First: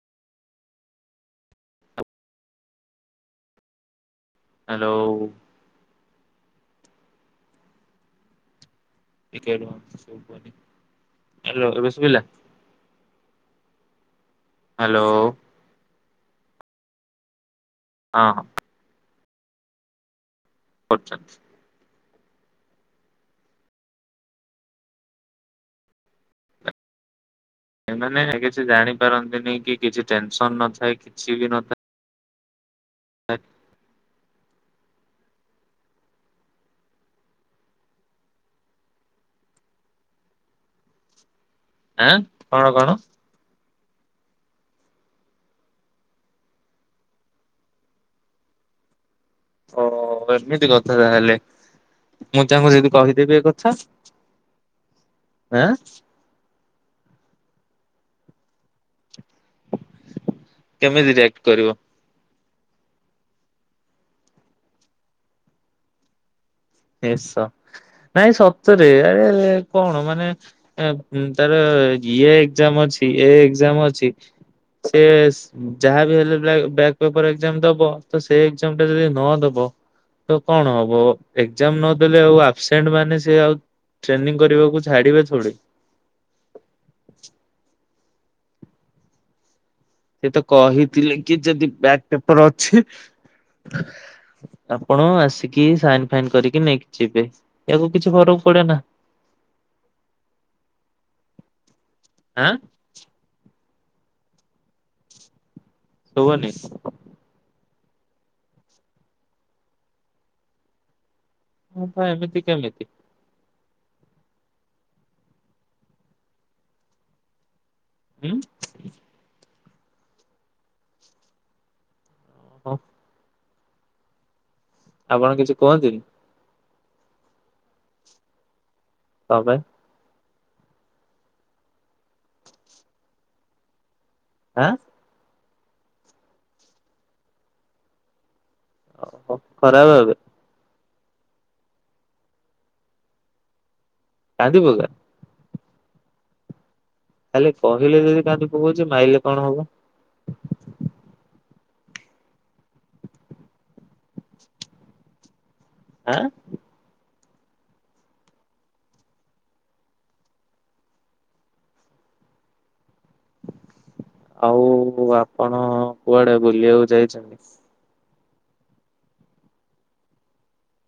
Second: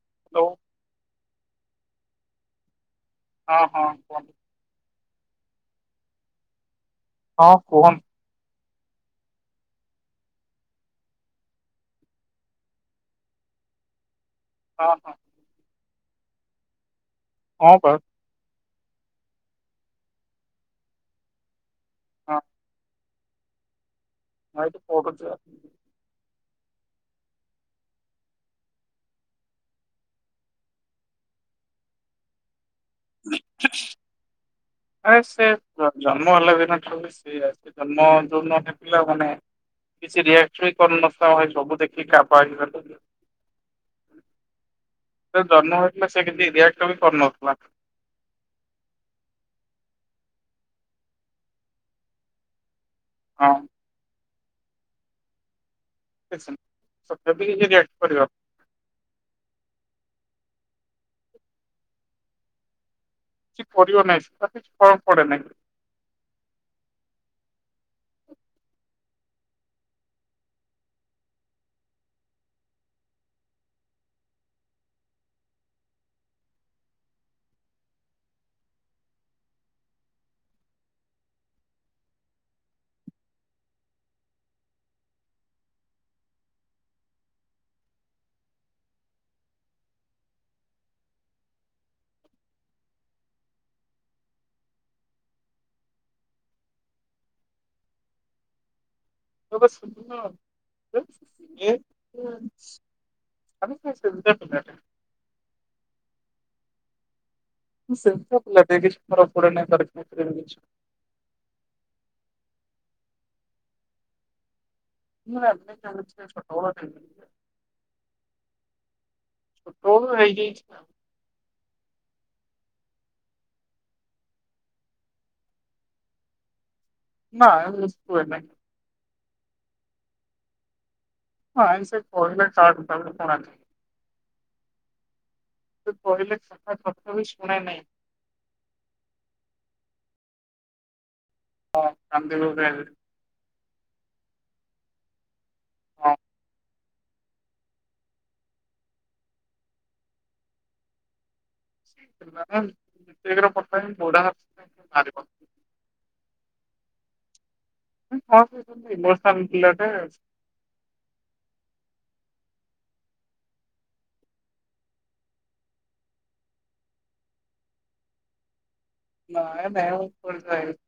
[inaudible] ହଁ ହଁ କୁହନ୍ତୁ। ହ୍ୟାଲୋ। ହଁ କୁହନ୍ତୁ। ଟିକେ ରୁହନ୍ତୁ ଶୁଭୁନି ହ୍ୟାଲୋ ଏବେ ଶୁଭିଲା। ହଁ ହ୍ୟାଲୋ। ହଁ ହଁ ପା। ହଁ। [unintelligible] ହଁ। ଆଜି ପଢୁଚ? ଏମାନେ କିଛି ଜାଣିପାରନ୍ତିନି କି କିଛି ଟେନସନ୍ ନଥାଏ କିଛି ବି ନଥାଏ। ଆଠ୍ ଆରେ ସେ ଜନ୍ମ ହେଲା ଦିନଠାରୁ ବି ସେ ଜନ୍ମ ଯୋନ ପିଲା ମାନେ କିଛି ରିଆକ୍ଟ କରି ନ ଥିବ ସବୁ ଦେଖିବେ। ଆଁ କଣ କଣ? ସେ ଜନ୍ମ ହେଇଥିଲା ସେ କେମିତି ରିଆକ୍ଟ ବି କରୁନଥିଲା। ଓ ଏମିତି କଥା ତାହେଲେ ମୁଁ ଚାହୁଁଛି ସେ କହିଦେବି ଏ ହଁ କଥା ଆଁ ତଥାପି ବି କିଛି ରିଏକ୍ଟ କରିବ। କେମିତି ରିଆକ୍ଟ କରିବ? କିଛି କରିବ ନାହିଁ ସେଟ କିଛି ଫରକ୍ ପଡ଼େ ନାହିଁ। ଏ ସ ନାଇଁ ସତରେ ଆରେ କଣ ମାନେ ତାର ଇଏ ଏକ୍ଜାମ ଅଛି ଏ ଏକଜାମ୍ ଅଛି ସେ ଯାହା ବିି ହେଲେ ବେକ୍ ପେପର ଏକ୍ଜାମ ଦବ ତ ସେଇ ଏକ୍ଜାମ ଟା ଯଦି ନ ଦବ। ତ କଣ ହବ। ଏକ୍ଜାମ ନଦେଲେ ଆଉ ଆବସେଣ୍ଟ ମାନେ ସେ ଆଉ ଟ୍ରେନିଂ କରିବାକୁ ଛାଡ଼ିବେ ଥୋଡ଼ି। ସେ ତ କହିଥିଲେ କି ଯଦି ବ୍ୟାକ୍ ପେପର ଅଛି। ଆପଣ ଆସିକି ସାଇନ ଫାଇନ୍ କରିକି ନେଇକି ଯିବେ ୟାକୁ କିଛି ଫରକ ପଡ଼େନା। ତ ସେଦିନ ଏ ଆଁ ଆରେ ସେ ସେମିତିଆ ପିଲାଟା। ଶୁଭୁନି। ସେମିତିଆ ପିଲା ସେ କହିଲେ ବି ଫରକ୍ ପଡ଼େନି କିଛି। ହ ତ ଏମିତି କେମିତି। ମୁଁ ଭାବେ ତାହା ହେଲେ ଛୋଟ ବେଳରୁ ଏମିତି। ହୁଁ। ହଉ ହୋଇଯାଇଛି। ଓ ହ। ଆପଣ କିଛି କୁହନ୍ତିନି? ନାଁ ଏମିତି କୁହେନି। କଣ ପାଇଁ? ହଁ ସେ କହିଲେ କାହା କଥା ବି ଶୁଣେନି। ଆଁ ସେ କହିଲେ କାହା କଥା ବି ଶୁଣେନି। ଓହୋ ଖରାପ ଏବେ ହଁ ମୁଁ ଗଧିବି ଏବେ। ଗାଧିବ ଏବେ ହଁ। ତାଲେ କହିଲେ ଯଦି କାୁକୁ କଉଛି ମାଇଲେ କଣ ହବ। ଘ ବୋଡା ହାତ ମାର ଆଁ କଣ କଛନ୍ତି ବାନ ପିଲାଟେ। ଆଉ ଆପଣ କୁଆଡେ ବୁଲିବାକୁ ଯାଇଛନ୍ତି? [unintelligible]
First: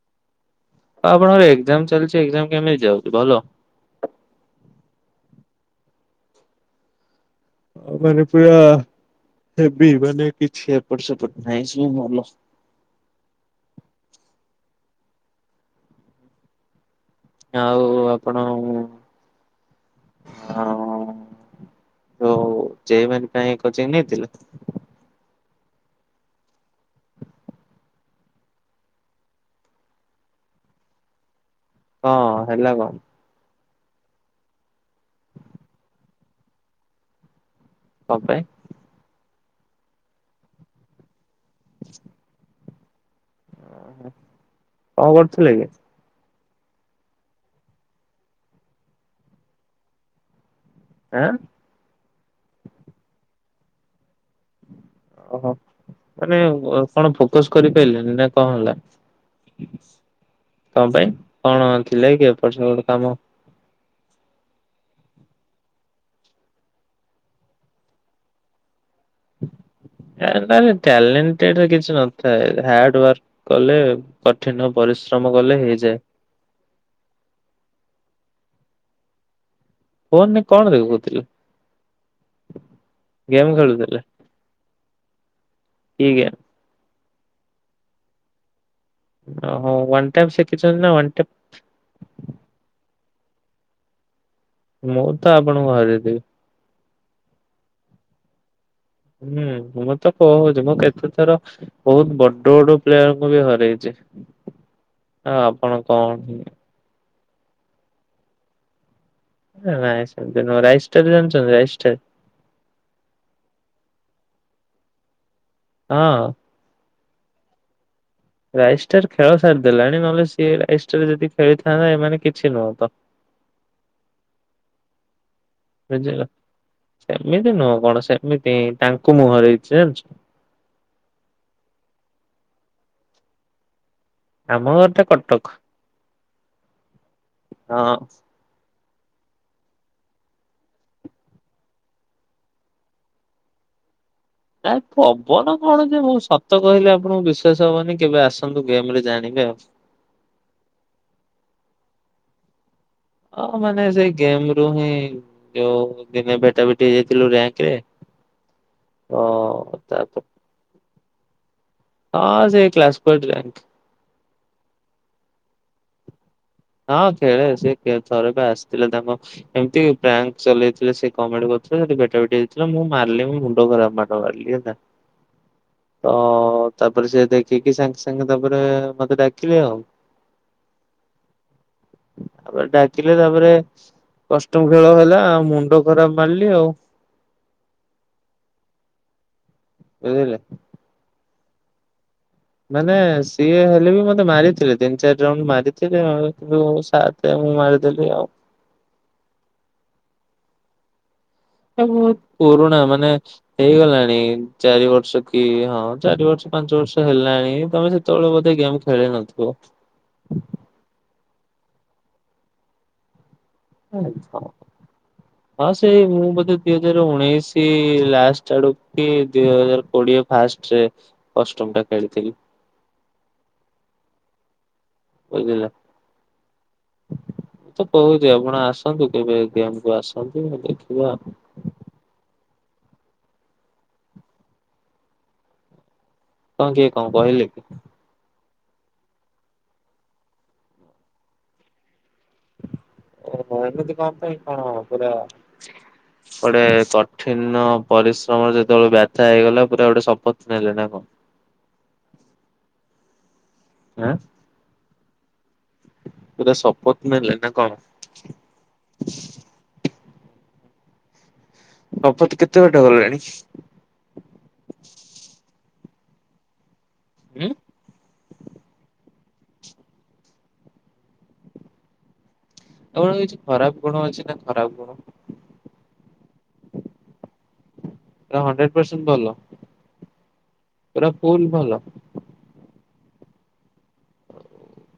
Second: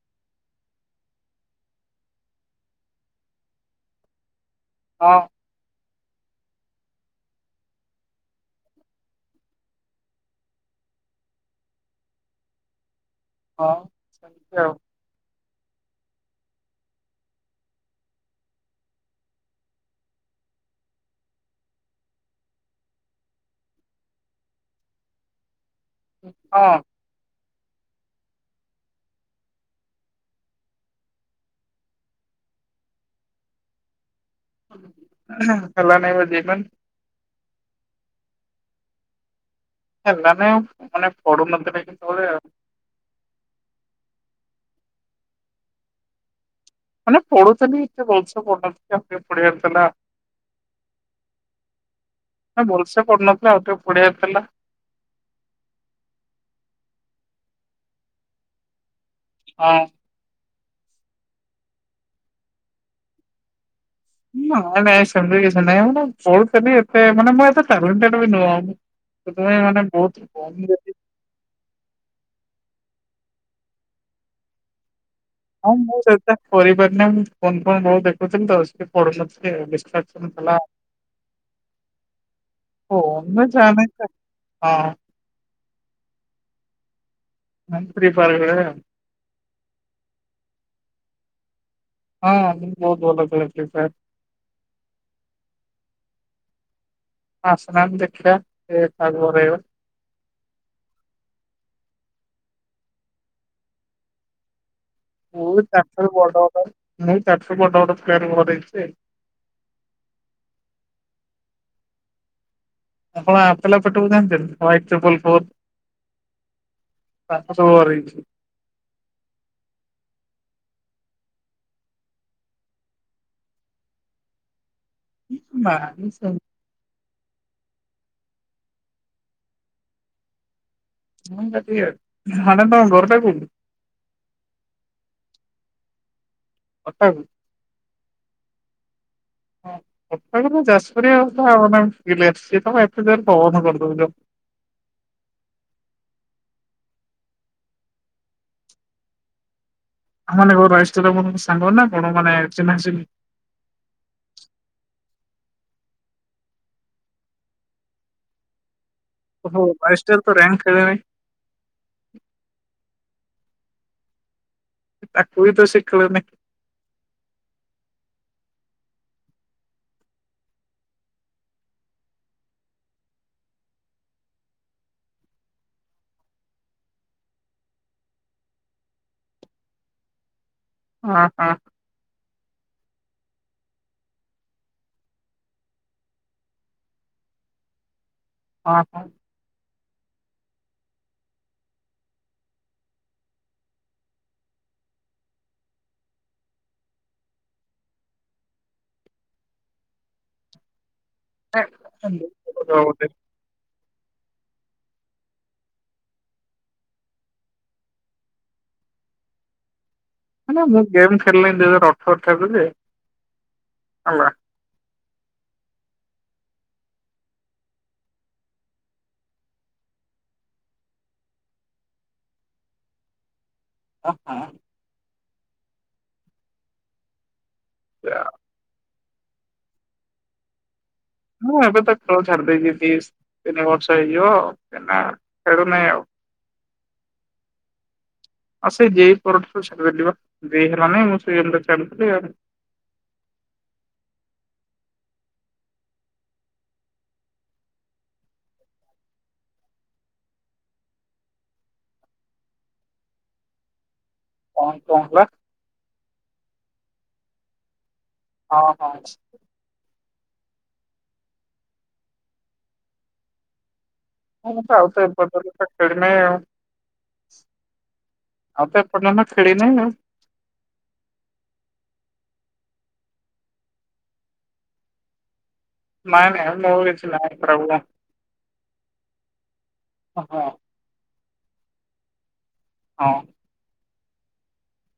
ଆପଣଙ୍କର ଏକ୍ଜାମ ଚାଲିଛି ଏଜାମ କେମିତି ଯାଉଛି ଭଲ। ହଁ। ଆଉ ମାନେ ପୁରା ହେବି ମାନେ କିଛି ଏପଟ ସେପଟ ନାହିଁ ଭଲ। ହଁ ସେମିତି ଆଉ ଆଉ ଆପଣ ହଁ। ମ କୋଚ ନେଇଥିଲା। ହଁ। ହଁ ହେଲା କଣ? ହଁ। ହେଲା ନହି ବଜେପ [unintelligible] [unintelligible] ଓହୋ କଣ କରୁଥିଲେ କି? [unintelligible] ଆଁ ନ ଭଲସେ ପଢୁନଥିଲା ଆଉ ଟିକେ ପଢଆାର ଥିଲା। ଓହୋ ମାନେ କଣ ଫୋକସ କରିପାରିଲନି ନା କଣ ହେଲା? ହଁ। ତଣ ପାଇଁ କଣ ଥିଲେ କିଏ ଏପର୍ଯ୍ୟନ୍ତ ଗ କାମ ନାଇଁ ନାଇଁ ସେମିତି କିଛି ନାଇଁ ମାନେ ପଢୁଥିଲି ଏତେ ଏ ନହଁ ମୁଁ [unintelligible] କମ୍ ଲେ ଯଦି ଟ୍ୟାଲେଟ କିଛି ନଥାଏ ହାର୍ଡ ୱାର୍କ କଲେ କଠିନ ପରିଶ୍ରମ କଲେ ହଁ ମୁଁ ହେଇଯାଏ। ସେଟା କରିପାରିନି ମୁଁ ଫଣ କଣ ବହୁତ ଦେଖୁଥିଲି ତ ସଏ ପଢୁନଥିଲେ। କୁହି କଣ ଦେଖ କହୁଥିଲେ? ଗେମ୍ ଖେଳୁଥିଲେ [unintelligible] କିଏ କିଏ? [inaudible] ଓ ହୋ ୱାନ୍ ଟାଇମ୍ ଶିଖିଛନ୍ତି ନାୱ ଟ ହଁ ବହୁତ ଭଲ ଖି ସାର୍। ମୁଁ ତ ଆପଣଙ୍କୁ ଘରେ ଦେବି। ଆସନାମ ଦେଖିବା। ଏ କାହାକୁ ହରେଇବା ହୁଁ ମ। ତ କହୁଛି ମୁଁ କେତେଥର ବହୁତ ବଡ ବଡ ପ୍ଲେୟରଙ୍କୁ ବି ହରଇଛି। [inaudible] ମୁଁ ଚାରିଶହ ବଡ ବଟ ମୁଁ ଚାରିଶହ ବଡ ବଟ ପ୍ଲନ୍ କରେଇଛି। ନାଇଁ ସେମତି ନାଇ ରାଇସ୍ତାର ଜାଣିଛନ୍ତି? ରାଇଷ୍ଟର। ଆପଣ [unintelligible] ହଁ। ସାତଶ ଓ ଆର ହେଇଛି। ରାଇଷ୍ଟାର ଖେଳ ସାରିଦେଲାଣି ନହେଲେ ସିଏ ରାଇଷ୍ଟ ଯଦି ଖେଳିଥାନ୍ତା ଏମାନେ କିଛି ନୁହଁ ତ। ବୁଝିଲ। ସେମିତି ନୁହଁ ଗଣେଶ ଭାଇ ତାଙ୍କୁ ମୁଁ ହରେଇଛି ଜାଣିଛ। ମୁଁ [unintelligible] ଆମ ଘରଟା କଟକ। କଟନ୍। ହଁ। ହଁ କଟକ ରୁ ଯାଜପୁରିଆ [unintelligible] ପବନ କରି ଦଉଛ। ନାଇ ପବନ କଣ ଯେ ମୁଁ ସତ କହିଲେ ଆପଣଙ୍କୁ ବିଶ୍ୱାସ ହବନି କେବେ ଆସନ୍ତୁ ଗେମ ରେ ଜାଣିବେ ଆଉ। ଆ ମାନଙ୍କର ରାଇଷ୍ଟର ମାନ ସାଙ୍ଗ ନା କଣ ମାନେ ଚିହ୍ନା ଚିହ୍ନି। ହଁ ମାନେ ସେଇ ଗେମ ରୁ ହିଁ ଯୋଉ ଦିନେ ଭେଟା ଭେଟି ହେଇ ଯାଇଥିଲୁ ରାଙ୍କରେ। ହ ତାପରେ ବାଇଷ୍ଟରଙ୍କ ତ ରାଙ୍କ ହେଇ ଗଲାଣି। ହଁ ସେ କ୍ଲାସପୋର୍ଟ ର୍ୟାଙ୍କ। ତାକୁ ବି ତ ଶିଖିଲୁନି? ହଁ ଖେଳେ ସେ ଥରେ ବି ଆସିଥିଲେ ତାଙ୍କ ଏମିତି ପ୍ରାଙ୍କ ଚଲେଇଥିଲେ ସେ କମେଡି କରୁଥିଲେ ସେଠି ଭେଟା ଭେଟି ଯାଇଥିଲା ମୁଁ ମାରିଲି ମୁ ମୁଣ୍ଡ ଖରାପ ମାଡ ମାରିଲି ହେଲା। ହଁ ତ ତାପରେ ସେ ଦେଖିକି ସାଙ୍ଗେ ସାଙ୍ଗେ ତାପରେ ମତେ ଡାକିଲେ ଆଉ। ହଁ ହଁ। ତାପରେ ଡାକିଲେ ତାପରେ କଷ୍ଟମ ଖେଳ ହେଲା ଆଉ ମୁଣ୍ଡ ଖରାପ ମାରିଲି ଆଉ। ହଁ ହଁ। ବୁଝିଲ। ମାନେ ସିଏ ହେଲେ ବି ମତେ ମାରିଥିଲେ ତିନି ଚାରି ଜଣ ମାରିଥିଲେ [unintelligible] ସେ ମୁଁ ମାରିଦେଲି ଆଉ। ଏ ବ ପୁରୁଣା ବୋଧେ। ମାନେ ହେଇଗଲାଣି ଚାରି ବର୍ଷ କି ହଁ ଚାରି ବର୍ଷ ପାଞ୍ଚ ବର୍ଷ ହେଲାଣି ତମେ ସେ ତମେ ବଧେ ଗେମ ଖେଳି ନଥିବ। ନା ମୁଁ ଗେମ୍ ଖେଳିଲିଣି ଦୁଇ ହଜାର ଅଠରଠାରୁ ଯେ। ହେଲା। ଆଛା। ହଁ ସେଇ ମୁଁ ବୋଧେ ଦିଇ ହଜାର ଉଣେଇଶି ଲାଷ୍ଟ ଆଡକୁ କି ଦିଇ ହଜାର କୋଡିଏ ଫାଷ୍ଟରେ କଷ୍ଟମଟା କରିଥିଲି। ହଁ ହଁ। ବୁଝିଲ ମୁଁ ତ କହୁଛି ଆପଣ ଆସ ତ କେବେ ଗେମ୍ କୁ ଆସନ୍ତୁ ଦେଖିବା ଆଉ। ହଁ ଏବେ ତ ଖେଳ ଛାଡି ଦେଇଛି ଦି ତିନି ବର୍ଷ ହେଇଯିବ କାଇଁ ନା ଖେଳୁନି ଆଉ। କଣ କିଏ କଣ କହିଲେ କି? ଆଉ ସେଇ ଗେଟ୍ ପରଠାରୁ ଛାଡିଦେଲି ବା ଜେଇ ହେଲାନି ମୁଁ ସେ ଛାଡିଦେଲି ଆଉ ଓଏମିତି କଁ ପେଇଁ କଁ ପୁରା ଗୋଟେ କଠିନ ପରିଶ୍ରମର ଯେତେବେଳେ ବାଥା ହେଇଗଲା ପୁରା ଗୋଟେ ଶପଥ ନେଲେ ନା କଣ? ଆଁ। କାଇଁ କଣ ହେଲା? ପୁରା ଶପଥ ନେଲେ ନା କଣ? ହଁ ହଁ। ଶପଥ କେତେ ବାଟ ହେଲାଣି? ହଁ ମୁଁ ତ ଆଉ ତ ଏବେ ପର୍ଯ୍ୟନ୍ତ ଖେଳି ନାହିଁ ଆଉ। ଉଁ ଆଉ ତ ଏର୍ଯ୍ୟନ୍ତ ଖେଳିନ ଆଉ। ଏବେ କିଛି ଫରକ୍ ପଡୁନି ସେଇଟା ଖରାପ [unintelligible] ନାଇଁ ନାଇଁ ମୋର କିଛି ନାହିଁ ଖରାପ ଗୁଣ ପୁରା ହଣ୍ଡ୍ରେଡ ପରସେଣ୍ଟ ଭଲ ହଁ ହଁ। ପୁରା ଫୁଲ ଭଲ। ହଁ।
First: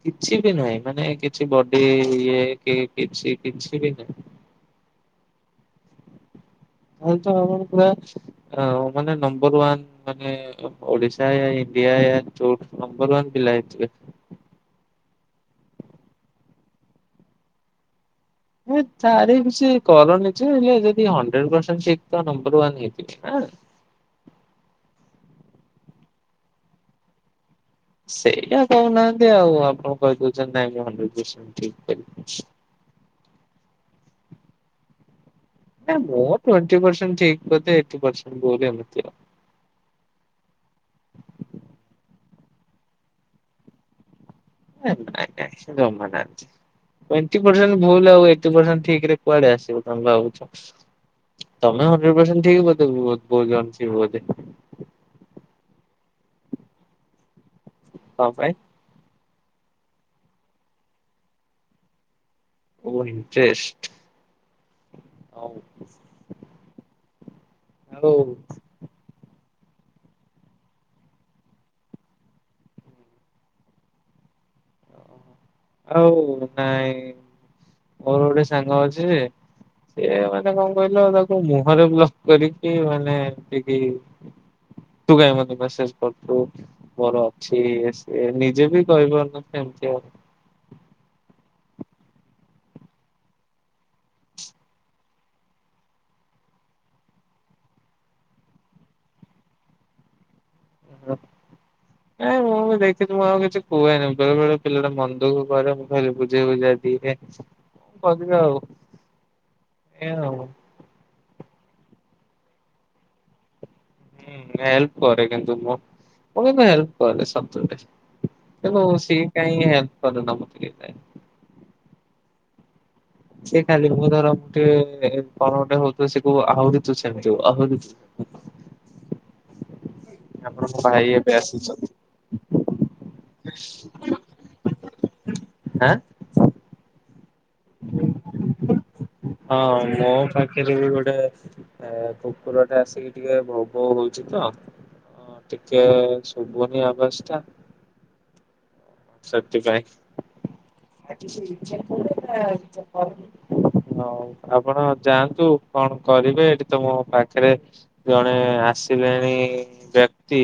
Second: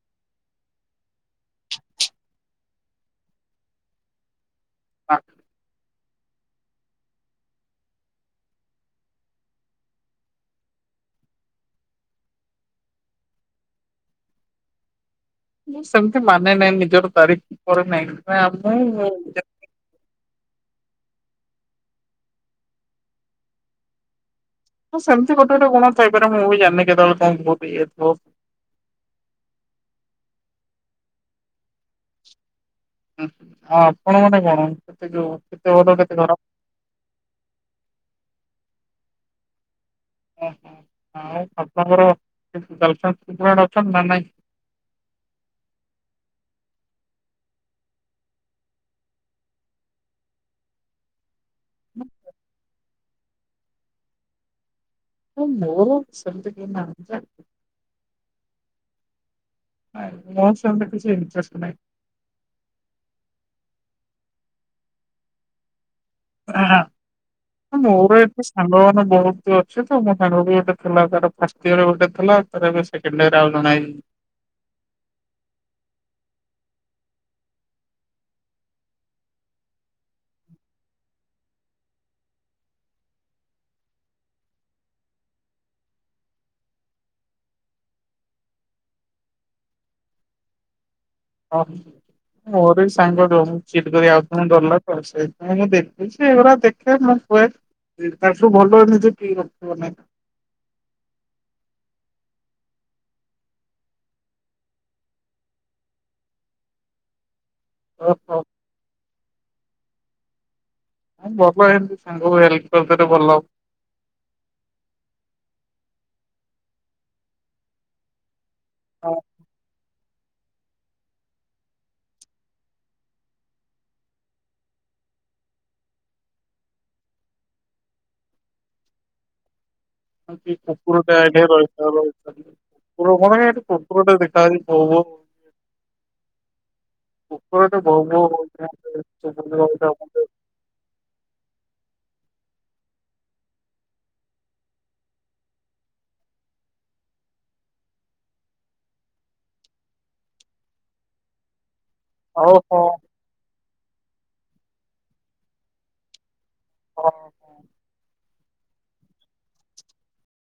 କିଛି ବି ନୁହେଁ ମାନେ କିଛି ବଡି ଇଏ କି କିଛି କିଛି ବି ନାହିଁ। ହଁ। [unintelligible] ମାନେ ନମ୍ବର ୱାନ ମାନେ ଓଡିଶା, ଇଣ୍ଡିଆ, ନମ୍ବର ୱାନ ପିଲା ହେଇଥିବେ। ମୁଁ ସେମିତି ମାନେ ନାହିଁ ନିଜର ତାରିଫି କରେ ନାହିଁ। ଏ ତାରିଫ ବି ସି କରନି ଯେ ଯଦି ହଣ୍ଡ୍ରଟେ ପ୍ରଶେଣ୍ଟ୍ ଠିକ୍ ତ ନମ୍ବର ୱାନ ହେଇଥିବ ନାଁ। ହଁ ସେମିତି ଗୋଟେ ଗୋଟେ ଗୁଣ‌ଥାଇପାରେ ମୁଁ ବି ଜାଣିନି କେତେବେଳେ କଣ [unintelligible] ସେଇଟା କହୁନାହାନ୍ତି ଆଉ ଆପଣଙ୍କୁ କହି ଦଉଛନ୍ତି। ନାଇଁ ମୁଁ ହଁ ଆପଣ ମାନେ କଣ କେତେ ଯୋଉ କେତେ [unintelligible] ଏଇଟି ପ୍ରସେଣ୍ଟ ଠିକ୍ ବୋଧେ ଏଇଟି ପ୍ରସେଣ୍ଟ୍ ଭୁଲ୍। ଓହୋ ଆଉ ଆପଣଙ୍କର କେହି ଗାର୍ଲଫ୍ରେଣ୍ଡ ଅଛନ୍ତି ନା ନାଇଁ? ଏ ନାଇଁ ନାଇଁ ଯମା ନାହିଁ। ଟ୍ୱେନ୍ତି ପ୍ରସେଣ୍ଟ ଭୁଲ ଆଉ ଏଇଟି ପ୍ରସେଣ୍ଟ ଠିକ୍ ରେ କୁଆଡେ ଆସିବ ତମେ ଭାବୁଛ। ତମେ ହଣ୍ଡ୍ରେଟେ ପରର୍ସେଣ୍ଟ୍ ଠିକ୍ ବୋଧେ [unintelligible] ବୋଲି। ହଁ ମୋର ସେମିତି କେହି ନାହାନ୍ତି ଗାର୍ଲଫ୍ରେଣ୍ଡ କଣ ପାଇଁ? [unintelligible] ମୋର ସେମିତି କିଛି ଇଣ୍ଟ୍ରେଷ୍ଟ୍ ନାହିଁ। ଓ ଇଣ୍ଟ୍ରେଷ୍ଟ ହଁ ହଁ ଆଉ ମୋର ଏତେ ସାଙ୍ଗ ମାନେ ବହୁତ୍ ତୁ ଅଛୁ ତ ମୋ ସାଙ୍ଗ ବି ଗୋଟେ ଥିଲା ତାର ଫାଷ୍ଟ୍ ଇୟର ଗୋଟେ ଥିଲା ତାର ବି ସେକେଣ୍ଡ ଇୟର ଆଉ ଜଣେ ଆଇଲା। ଆଉ ନାଇଁ ମୋର ଗୋଟେ ସାଙ୍ଗ ଅଛି। ଯେ ସେ ମାନେ କଣ କହିଲ ତାକୁ ମୁହଁରେ ବ୍ଲକ୍ କରିକି ମାନେ ଏମିତି ତୁ କାଇଁ ମତେ ମେସେଜ୍ କରୁଛୁ। ମୋର ଅଛି ଇଏ ସିଏ ନିଜେ ବି କହିପାରୁନି ସେମିତି ଆଉ ହଁ। ମୋର ବି ସାଙ୍ଗ ରହୁଚି ଏନୁ କରି ଆଉ କଣ ଡର ଲାଗିବ ତ ସେଇଥିପାଇଁ ମୁଁ ଦେଖୁଛି ଏଗୁରା ଦେଖୁ [unintelligible] [unintelligible] ନାଇଁ ମୁଁ ବି ଦେଖିଥିଲି ମୁଁ ଆଉ କିଛି କୁହେନି ବେଳେ ବେଳେ ପିଲାଟା ମନ ଦୁଖଃ କରେ ମୁଁ ଖାଲି ବୁଝେଇ ବୁଝାଦିଏ। କରିବା ଓହୋ ଏଆଉ [unintelligible] ଭଲ। ହୁଁ ହେଲ୍ପ୍ କରେ କିନ୍ତୁ ମୁଁ ମୁଁ କିନ୍ତୁ ହେଲ୍ପ କରେ ସତରେ ତେଣୁ ସେ କାହିଁ ହେଲ୍ପ୍ କରିଦେବ ଟିକେ ସେଇ ଖାଲି ମୁଁ ଧର ଗୋଟେ କଣ ଗୋଟେ ହଉଥିବ ସେ କହିବ ଆହୁରି ତୁ ଆହୁରି ଆପଣ ମୋ ଭାଇ କୁକୁରଟା ଏବେ ଆଇଲା ଆସିଛନ୍ତି। ରହିଥା ରହିଥା କୁକୁର [unintelligible] କୁକୁରଟା [unintelligible] ଭୋ ଭୋ। ଆଁ। କୁକୁର ଟା ଭୋ ହଁ ଭୋ [unintelligible] [unintelligible] ଗୋଟେ ଏ କୁକୁରଟେ ଆସିକି ଟିକେ ଭୋ ଭୋ ହଉଛି ତ ହଁ ଟିକେ ଶୁଭୁନି ଆବାସ୍ ଟା ସେଥିପାଇଁ [unintelligible] ଓହୋ ହଁ ଆପଣ ଯାଆନ୍ତୁ କଣ କରିବେ ଏଠି ତ ମୋ ହଁ। ପାଖରେ ଜଣେ ମାନେ ଆସିଲେନି ବ୍ୟକ୍ତି।